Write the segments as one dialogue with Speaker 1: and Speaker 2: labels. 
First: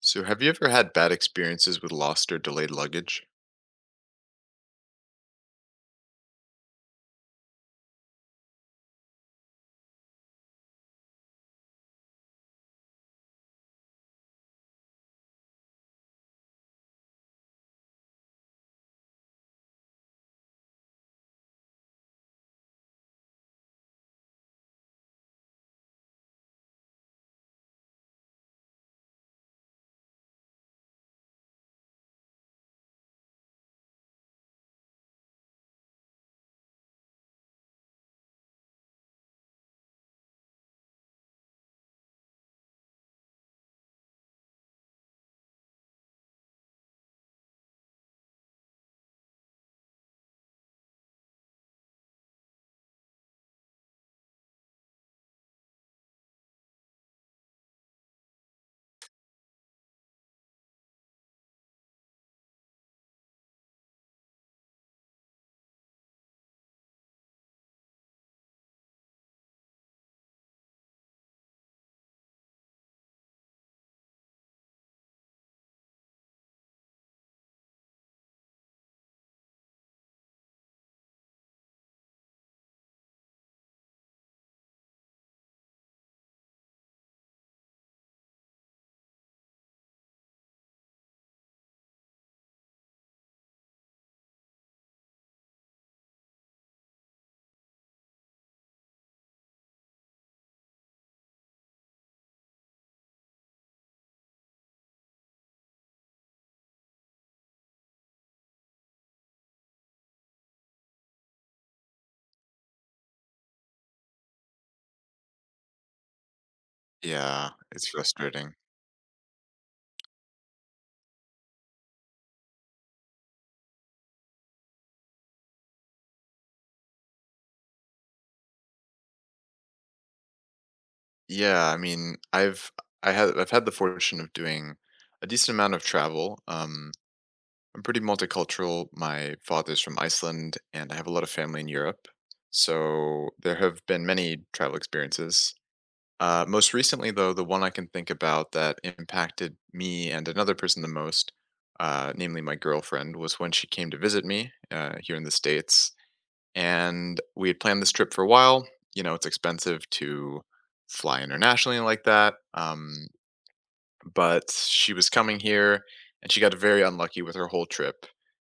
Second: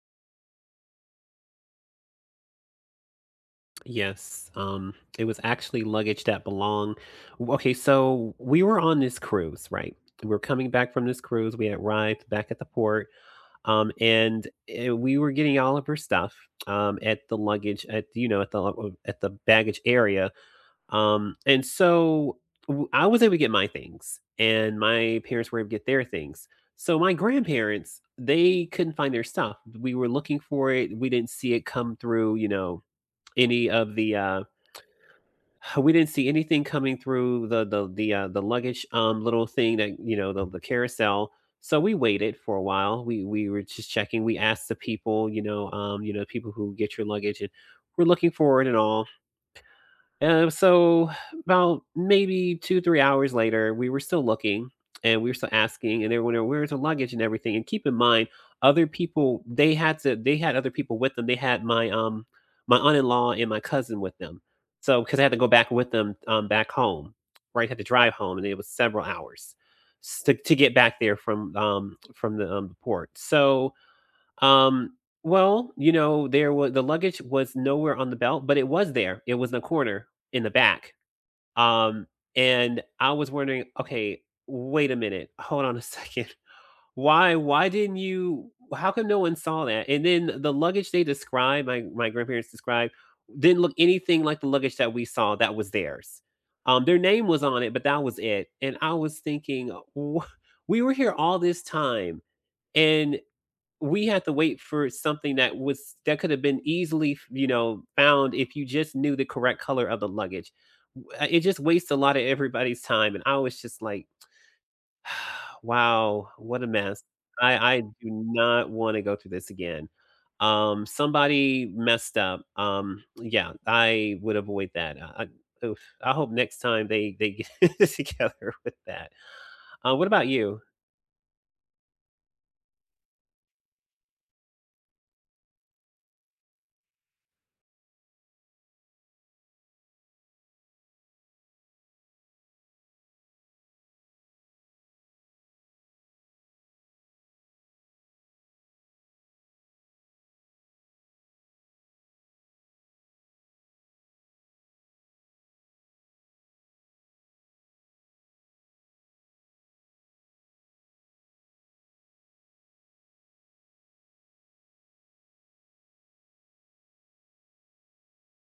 Speaker 1: So, have you ever had bad experiences with lost or delayed luggage?
Speaker 2: Yes, it was actually luggage that belonged w okay, so we were on this cruise, right? We're coming back from this cruise. We had arrived back at the port, and we were getting all of her stuff, at the luggage at, at the baggage area, and so w I was able to get my things, and my parents were able to get their things. So my grandparents, they couldn't find their stuff. We were looking for it. We didn't see it come through, any of the, uh we didn't see anything coming through the the luggage, little thing, that, you know, the carousel. So we waited for a while. We were just checking. We asked the people, people who get your luggage and we're looking for it and all. So about maybe two, 3 hours later, we were still looking and we were still asking and they were wondering, where's the luggage and everything? And keep in mind, other people, they had other people with them. They had my, my aunt-in-law and my cousin with them. So, cause I had to go back with them, back home, right? Had to drive home and it was several hours to get back there from the, port. Um, you know, there was the luggage was nowhere on the belt, but it was there. It was in the corner in the back. Um, and I was wondering, okay, wait a minute, hold on a second. Why didn't you how come no one saw that? And then the luggage they described, my grandparents described, didn't look anything like the luggage that we saw that was theirs. Their name was on it, but that was it. And I was thinking, "Wha- we were here all this time. And we had to wait for something that could have been easily, found if you just knew the correct color of the luggage. W It just wastes a lot of everybody's time, and I was just like, wow, what a mess.
Speaker 1: Yeah,
Speaker 2: I
Speaker 1: it's
Speaker 2: do
Speaker 1: frustrating.
Speaker 2: not wanna go through this again." Somebody messed up. Yeah, I would avoid that. I oof, I hope next time they get it together with that. What about you?
Speaker 1: Yeah, I mean, I've had the fortune of doing a decent amount of travel. I'm pretty multicultural. My father's from Iceland, and I have a lot of family in Europe. So there have been many travel experiences. Most recently, though, the one I can think about that impacted me and another person the most, namely my girlfriend, was when she came to visit me here in the States, and we had planned this trip for a while. You know, it's expensive to fly internationally like that. But she was coming here, and she got very unlucky with her whole trip.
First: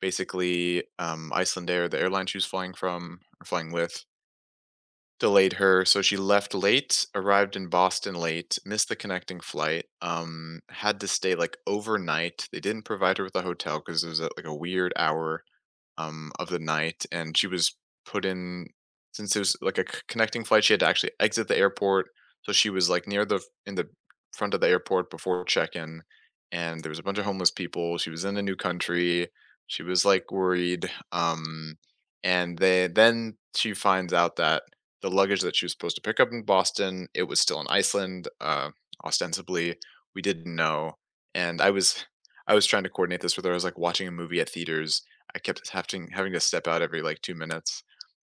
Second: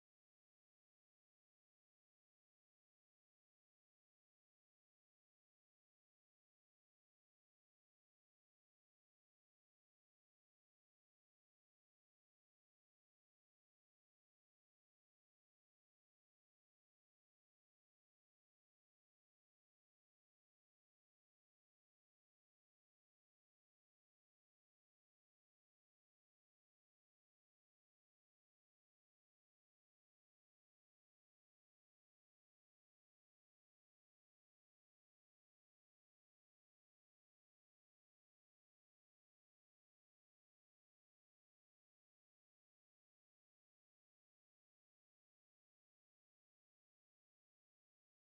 Speaker 1: Basically, Icelandair, the airline she was flying from or flying with, delayed her. So she left late, arrived in Boston late, missed the connecting flight, had to stay like overnight. They didn't provide her with a hotel because it was at like a weird hour of the night, and she was put in, since it was like a connecting flight. She had to actually exit the airport, so she was like near the in the front of the airport before check-in, and there was a bunch of homeless people. She was in a new country. She was like worried, and they then she finds out that the luggage that she was supposed to pick up in Boston, it was still in Iceland, ostensibly. We didn't know, and I was trying to coordinate this with her. I was like watching a movie at theaters. I kept having to step out every like 2 minutes,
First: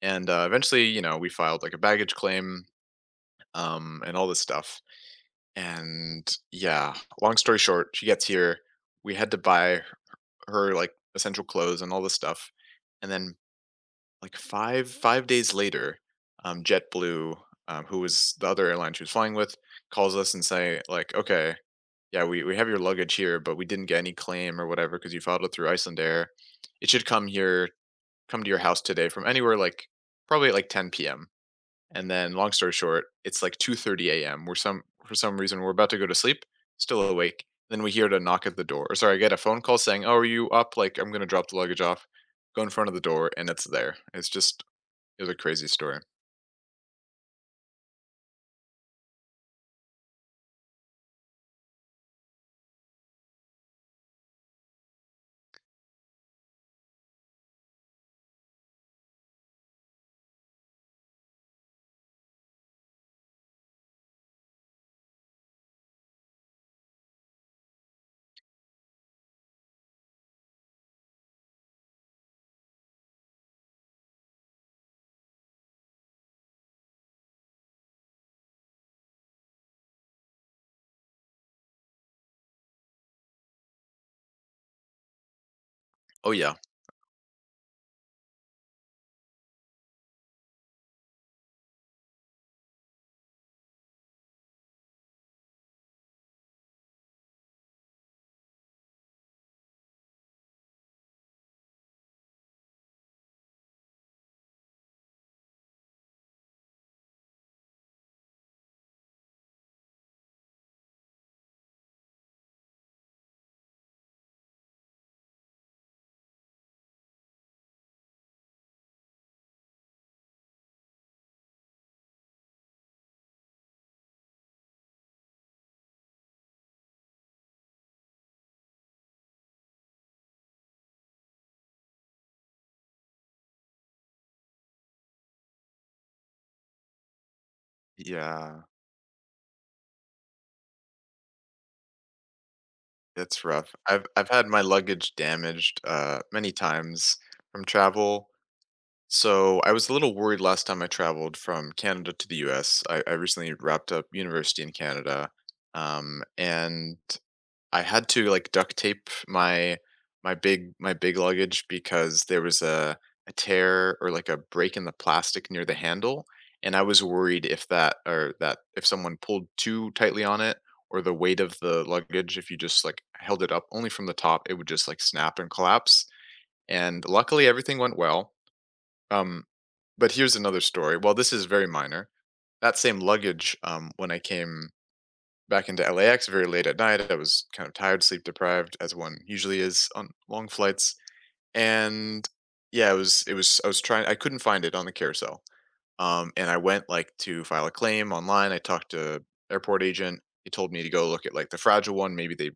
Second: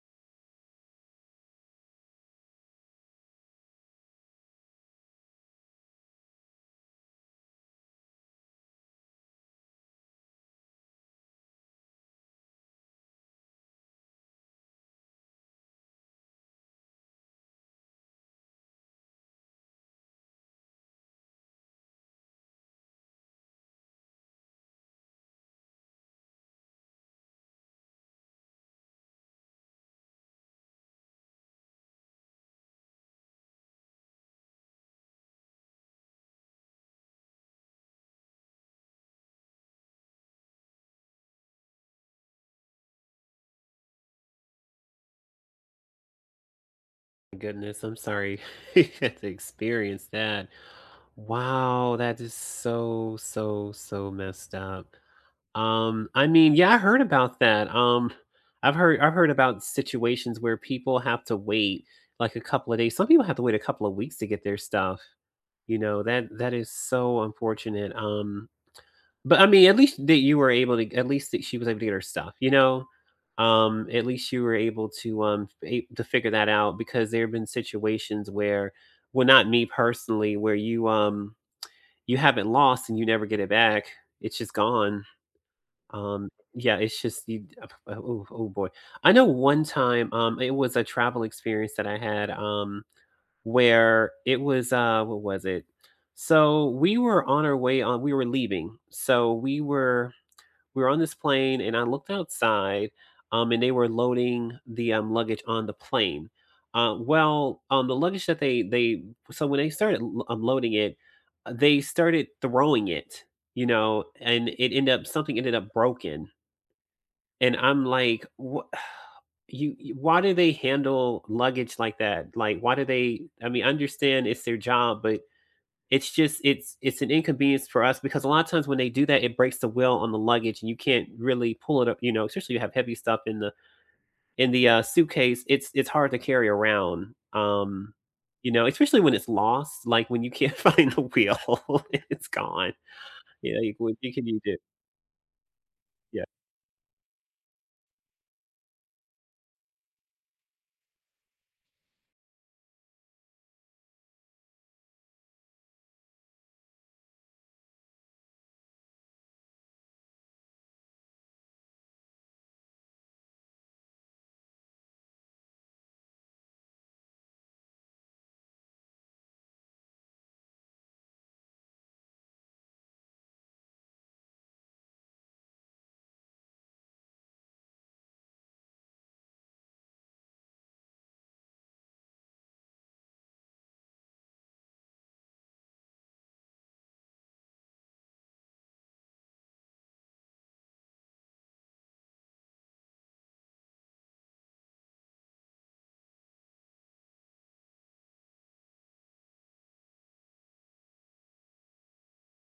Speaker 1: and eventually, you know, we filed like a baggage claim, and all this stuff. And yeah, long story short, she gets here. We had to buy her like essential clothes and all this stuff, and then like five days later, JetBlue, who was the other airline she was flying with, calls us and say like, okay, yeah, we have your luggage here, but we didn't get any claim or whatever because you filed it through Iceland Air. It should come to your house today from anywhere like probably at like 10 p.m. And then long story short, it's like 2:30 a.m. We're some for some reason we're about to go to sleep, still awake. Then we hear a knock at the door. Or sorry, I get a phone call saying, "Oh, are you up? Like I'm going to drop the luggage off." Go in front of the door and it's there. It's just it was a crazy story.
Speaker 2: Goodness, I'm sorry you had to experience that. Wow, that is so, so, so messed up. I mean, yeah, I heard about that. I've heard about situations where people have to wait like a couple of days. Some people have to wait a couple of weeks to get their stuff. You know, that is so unfortunate. But I mean, at least that she was able to get her stuff, you know? At least you were able to to figure that out, because there have been situations where, well, not me personally, where you you haven't lost and you never get it back. It's just gone. Um,
Speaker 1: Oh yeah.
Speaker 2: yeah, it's just you, oh, oh boy. I know one time, it was a travel experience that I had, where it was, what was it? So we were on our we were leaving. So we were on this plane and I looked outside, and they were loading the, luggage on the plane. Well, the luggage that they so when they started unloading it, they started throwing it, you know, and it ended up broken, and I'm like, what? Why do they handle luggage like that? Like, why do they? I mean, I understand it's their job, but it's just it's an inconvenience for us, because a lot of times when they do that it breaks the wheel on the luggage and you can't really pull it up, you know, especially you have heavy stuff in the suitcase. It's hard to carry around. You
Speaker 1: Yeah,
Speaker 2: know, especially when it's lost, like when you can't find the wheel. It's gone.
Speaker 1: that's
Speaker 2: You know, you,
Speaker 1: rough.
Speaker 2: what
Speaker 1: I've
Speaker 2: you can
Speaker 1: I've
Speaker 2: you
Speaker 1: had
Speaker 2: do?
Speaker 1: my luggage damaged
Speaker 2: Yeah.
Speaker 1: many times from travel. So I was a little worried last time I traveled from Canada to the US. I recently wrapped up university in Canada. And I had to like duct tape my my big luggage because there was a tear or like a break in the plastic near the handle. And I was worried if that or that if someone pulled too tightly on it or the weight of the luggage, if you just like held it up only from the top, it would just like snap and collapse. And luckily everything went well, um, but here's another story. Well, this is very minor. That same luggage, when I came back into LAX very late at night, I was kind of tired, sleep deprived, as one usually is on long flights. And yeah, it was I was trying I couldn't find it on the carousel. And I went like to file a claim online. I talked to airport agent. He told me to go look at like the fragile one. Maybe they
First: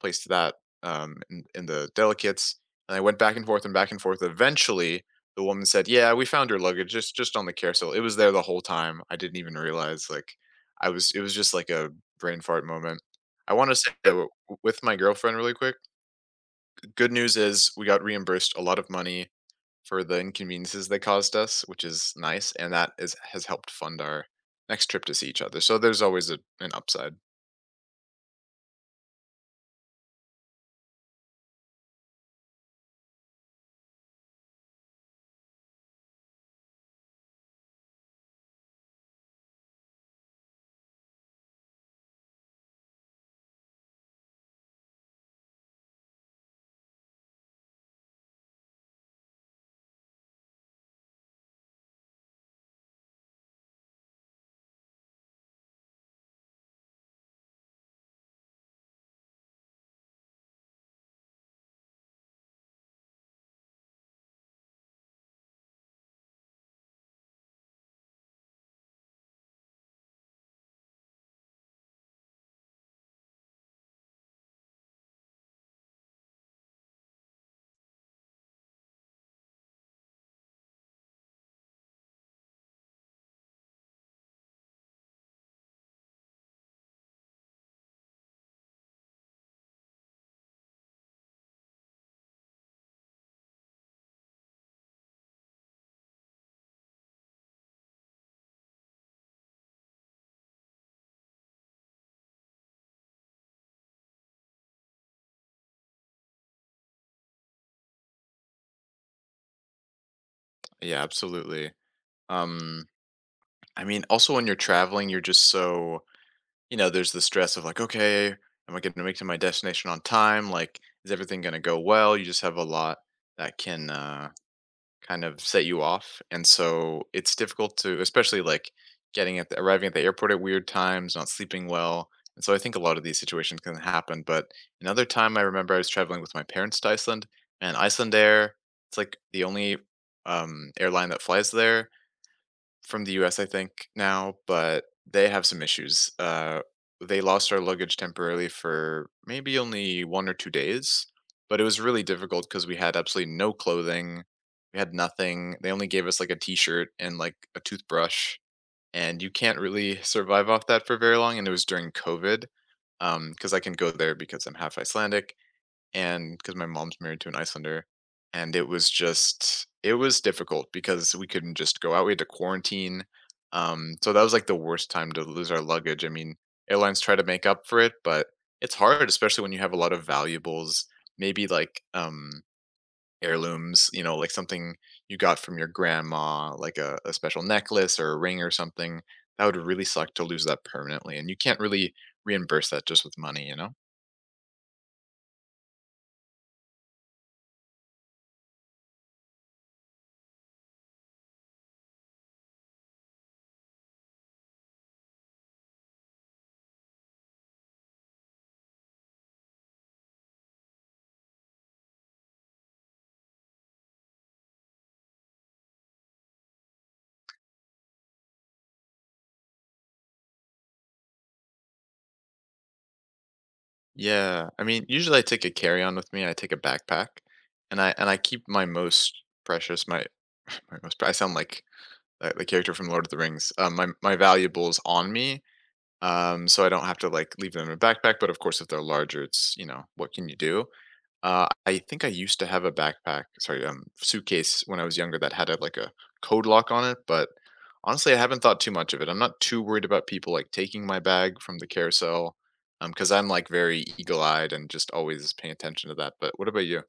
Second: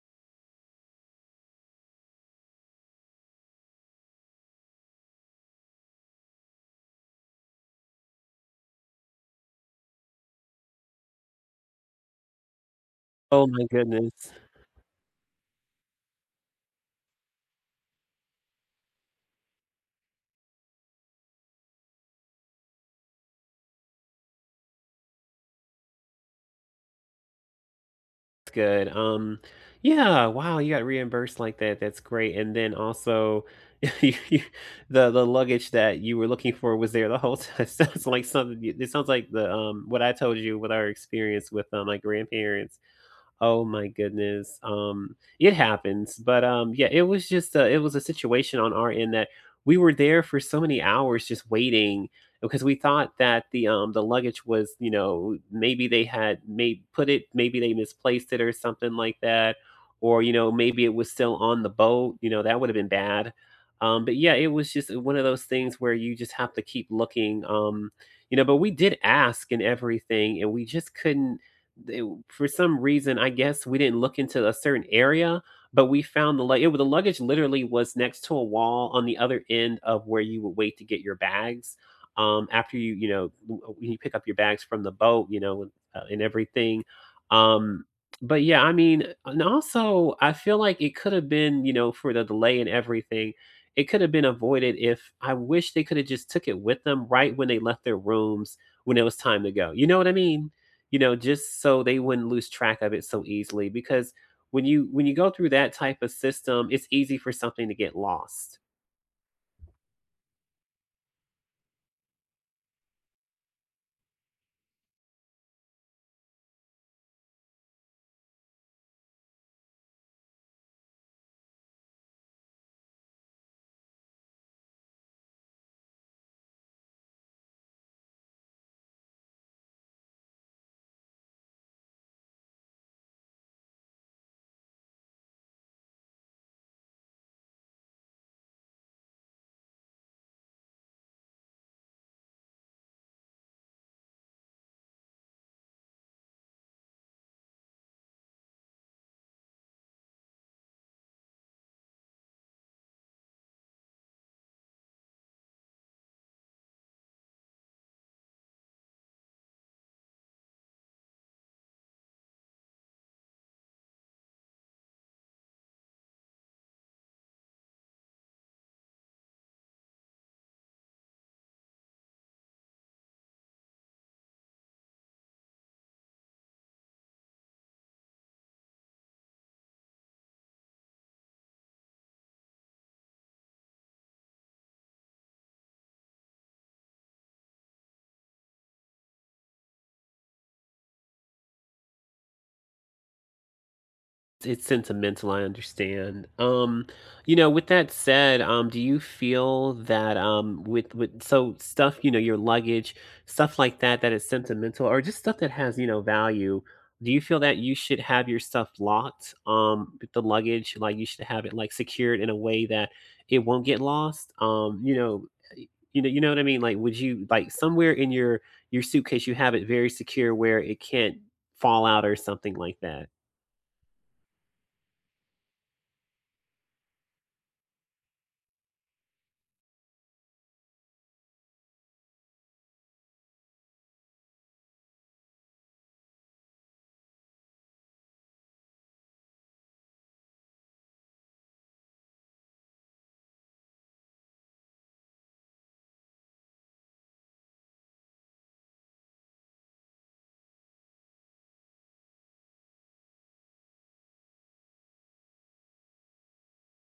Speaker 1: placed that in the delicates. And I went back and forth and back and forth. Eventually, the woman said, "Yeah, we found your luggage just on the carousel. It was there the whole time. I didn't even realize. Like, I was. It was just like a brain fart moment."
Speaker 2: Oh
Speaker 1: I
Speaker 2: my
Speaker 1: want to say that
Speaker 2: goodness.
Speaker 1: with my girlfriend really quick. Good news is we got reimbursed a lot of money for the inconveniences they caused us, which is nice, and that is has helped fund our next trip to see each other. So there's always an upside.
Speaker 2: That's good. Yeah, wow, you got reimbursed like that. That's great. And then also you, you- the luggage that you were looking for was there the whole time. It sounds like something it sounds like the what I told you with our experience with my grandparents. Oh my goodness. It happens. But yeah, it was just a, it was a situation on our end that we were there for so many hours just waiting, because we thought that the luggage was, you know, maybe they had, may put it, maybe they misplaced it or something like that, or you know, maybe it was still on the boat. You know, that would have been bad. But yeah, it was just one of those things where you just have to keep looking. You know, but we did ask and everything, and we just couldn't. They For some reason, I guess we didn't look into a certain area, but we found the lug it the luggage literally was next to a wall on the other end of where you would wait to get your bags, after you, you know, w when you pick up your bags from the boat, you know, and everything. Um, but yeah, I mean, and also, I feel like it could have been, you know, for the delay and everything, it could have been avoided if I wish they could have just took it with them right when they left their rooms when it was time to go. You know what I mean? You know, just so they wouldn't lose track of it so easily, because when you go through that type of system, it's easy for something to get lost.
Speaker 1: Yeah, absolutely. Um, I mean, also when you're traveling, you're just so, you know, there's the stress of like, okay, am I going to make it to my destination on time? Like, is everything going to go well? You just have a lot that can kind of set you off. And so it's difficult to, especially like getting at arriving at the airport at weird times, not sleeping well. And so I think a lot of these situations can happen. But another time I remember I was traveling with my parents to Iceland, and Iceland Air, it's like the only airline that flies there from the US, I think now, but they have some issues. They lost our luggage temporarily for maybe only 1 or 2 days, but it was really difficult because we had absolutely no clothing. We had nothing. They only gave us like a T-shirt and like a toothbrush, and you can't really survive off that for very long. And it was during COVID, because I can go there because I'm half Icelandic, and because my mom's married to an Icelander, and it was difficult because we couldn't just go out. We had to quarantine. So that was like the worst time to lose our luggage. I mean, airlines try to make up for it, but it's hard, especially when you have a lot of valuables, maybe like heirlooms, you know, like something you got from your grandma, like a special necklace or a ring or something. That would really suck to lose that permanently. And you can't really reimburse that just with money, you know?
Speaker 2: It's sentimental, I understand. You know, with that said, do you feel that, with so stuff, you know, your luggage, stuff like that, that is sentimental or just stuff that has, you know, value, do you feel that you should have your stuff locked, with the luggage? Like, you should have it, like, secured in a way that it won't get lost? You know, eh, you know, what I mean? Like, would you like, somewhere in your suitcase, you have it very secure where it can't fall out or something like that?
Speaker 1: Yeah, I mean, usually I take a carry-on with me, I take a backpack, and I keep my most precious my my most pre I sound like, the character from Lord of the Rings. My valuables on me, so I don't have to, like, leave them in a backpack, but of course, if they're larger, it's you know, what can you do? I think I used to have a backpack, sorry, suitcase when I was younger that had like a code lock on it, but honestly, I haven't thought too much of it. I'm not too worried about people like taking my bag from the carousel, because I'm like very eagle-eyed and just always paying attention to that. But what about you?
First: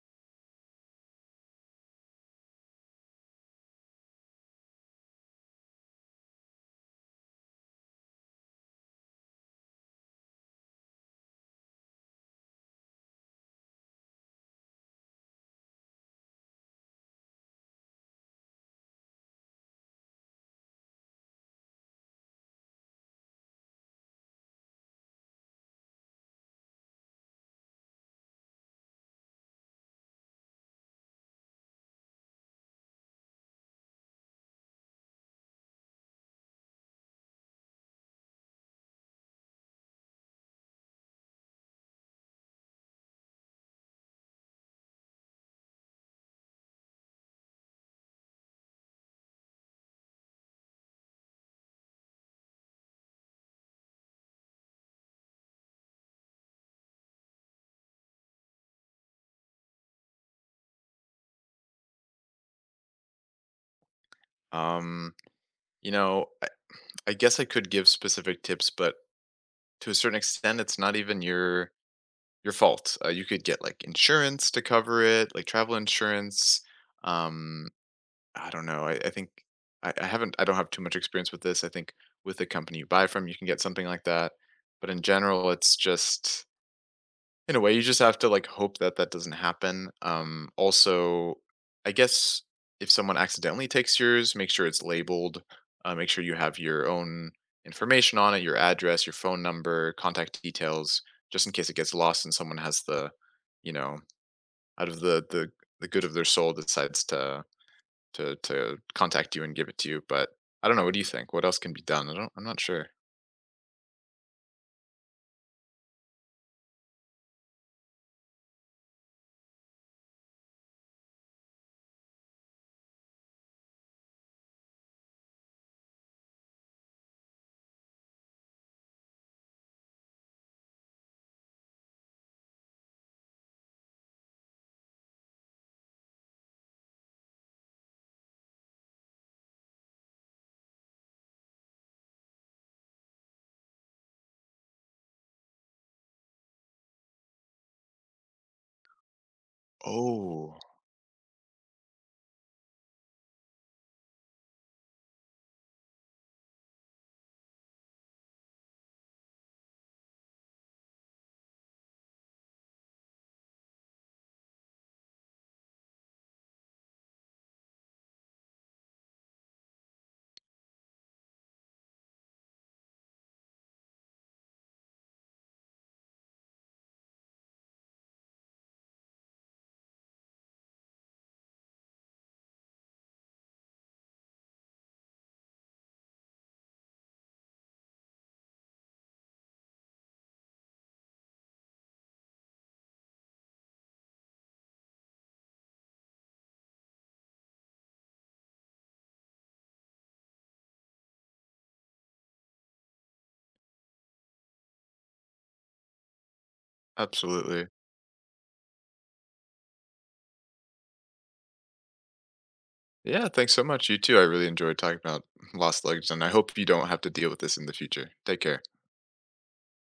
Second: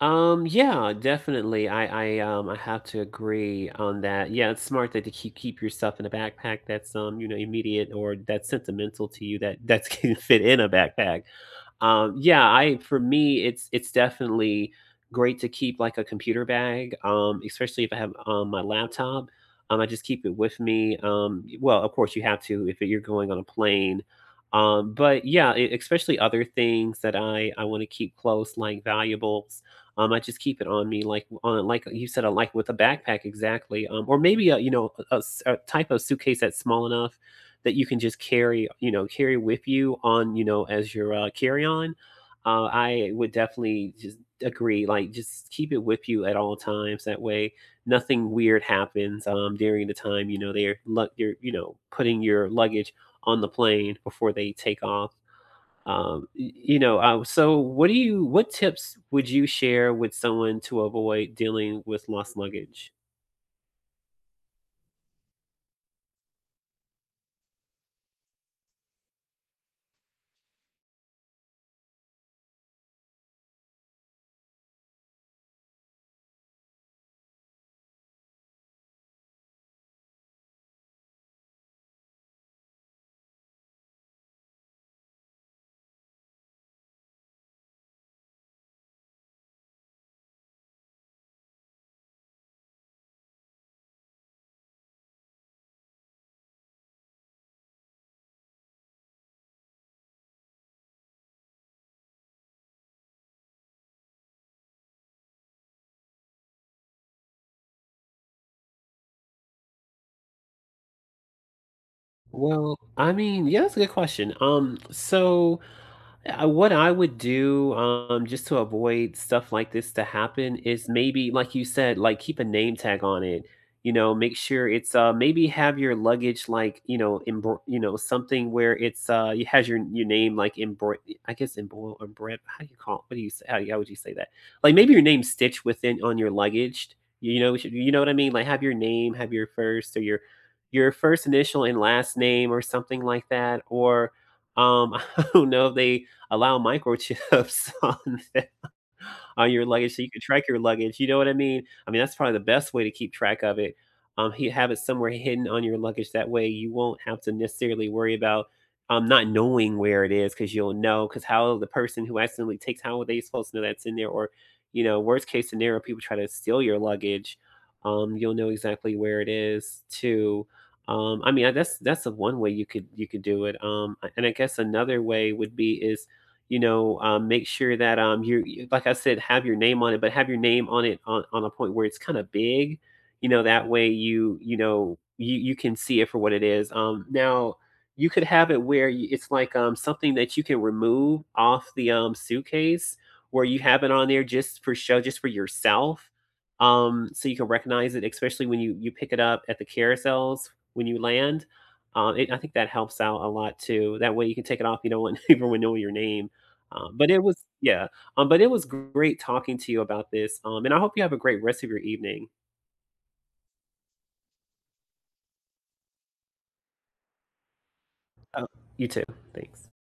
Speaker 2: Yeah, definitely. I I have to agree on that. Yeah, it's smart that to keep your stuff in a backpack that's you know, immediate or that's sentimental to you that that's can fit in a backpack. Yeah, I for me, it's definitely great to keep like a computer bag, especially if I have my laptop. I just keep it with me. Well, of course, you have to if you're going on a plane. But yeah, especially other things that I want to keep close, like valuables. I just keep it on me, like on, like you said, like with a backpack, exactly. Or maybe a, you know, a a type of suitcase that's small enough that you can just carry, you know, carry with you on, you know, as your carry on. I would definitely just agree. Like, just keep it with you at all times. That way, nothing weird happens, during the time, you know, they're, you're, you know, putting your luggage on the plane before they take off. You know, so what do you, what tips would you share with someone to avoid dealing with lost luggage?
Speaker 1: Um, you know, I guess I could give specific tips, but to a certain extent, it's not even your fault. You could get like insurance to cover it, like travel insurance. Um, I don't know. I think I haven't. I don't have too much experience with this. I think with the company you buy from, you can get something like that. But in general, it's just in a way you just have to like hope that that doesn't happen. Also, I guess if someone accidentally takes yours, make sure it's labeled. Make sure you have your own information on it, your address, your phone number, contact details, just in case it gets lost and someone has you know, out of the good of their soul decides to contact you and give it to you, but I don't know, what do you think? What else can be done? I'm not
Speaker 2: Well,
Speaker 1: sure.
Speaker 2: I mean, yeah, that's a good question. What I would do, just to avoid stuff like this to happen is maybe, like you said, like keep a name tag on it. You know, make sure it's maybe have your luggage, like, you know, you know, something where it's it has your name like how do you call it? What do you say? How would you say that? Like, maybe your name stitched within on your luggage. You know, you know what I mean? Like, have your name, have your first or your first initial and last name or something like that, or I don't know if they allow microchips on your luggage, so you can track your
Speaker 1: Oh,
Speaker 2: luggage, you know what I mean? I mean, that's probably the best way to keep track of it. He have it somewhere hidden on your luggage. That way, you won't have to necessarily worry about not knowing where it is, because you'll know. Because how the person who accidentally takes, how are they supposed to know that's in there? Or you know, worst case scenario, people try to steal your luggage. You'll know exactly where it is too. I mean, that's the one way you could do it. And I guess another way would be is, you know, make sure that like I said, have your name on it, but have your name on it on a point where it's kind of big, you know, that way you, you know, you can see it for what it is. Now you could have it where you, it's like something that you can remove off the suitcase, where you have it on there just for show, just for yourself. So you can recognize it, especially when you pick it up at the carousels when you land. I think that helps out a lot too. That way you can take it off, you know, and everyone know your name. um, but it was
Speaker 1: absolutely.
Speaker 2: yeah, but it was great talking to you about this, and I hope you have a great rest of your evening.
Speaker 1: Yeah, thanks so much. You too. I really enjoyed talking about lost luggage, and I hope you don't have to deal with this in the future. Take
Speaker 2: Uh,
Speaker 1: care.
Speaker 2: you too. Thanks.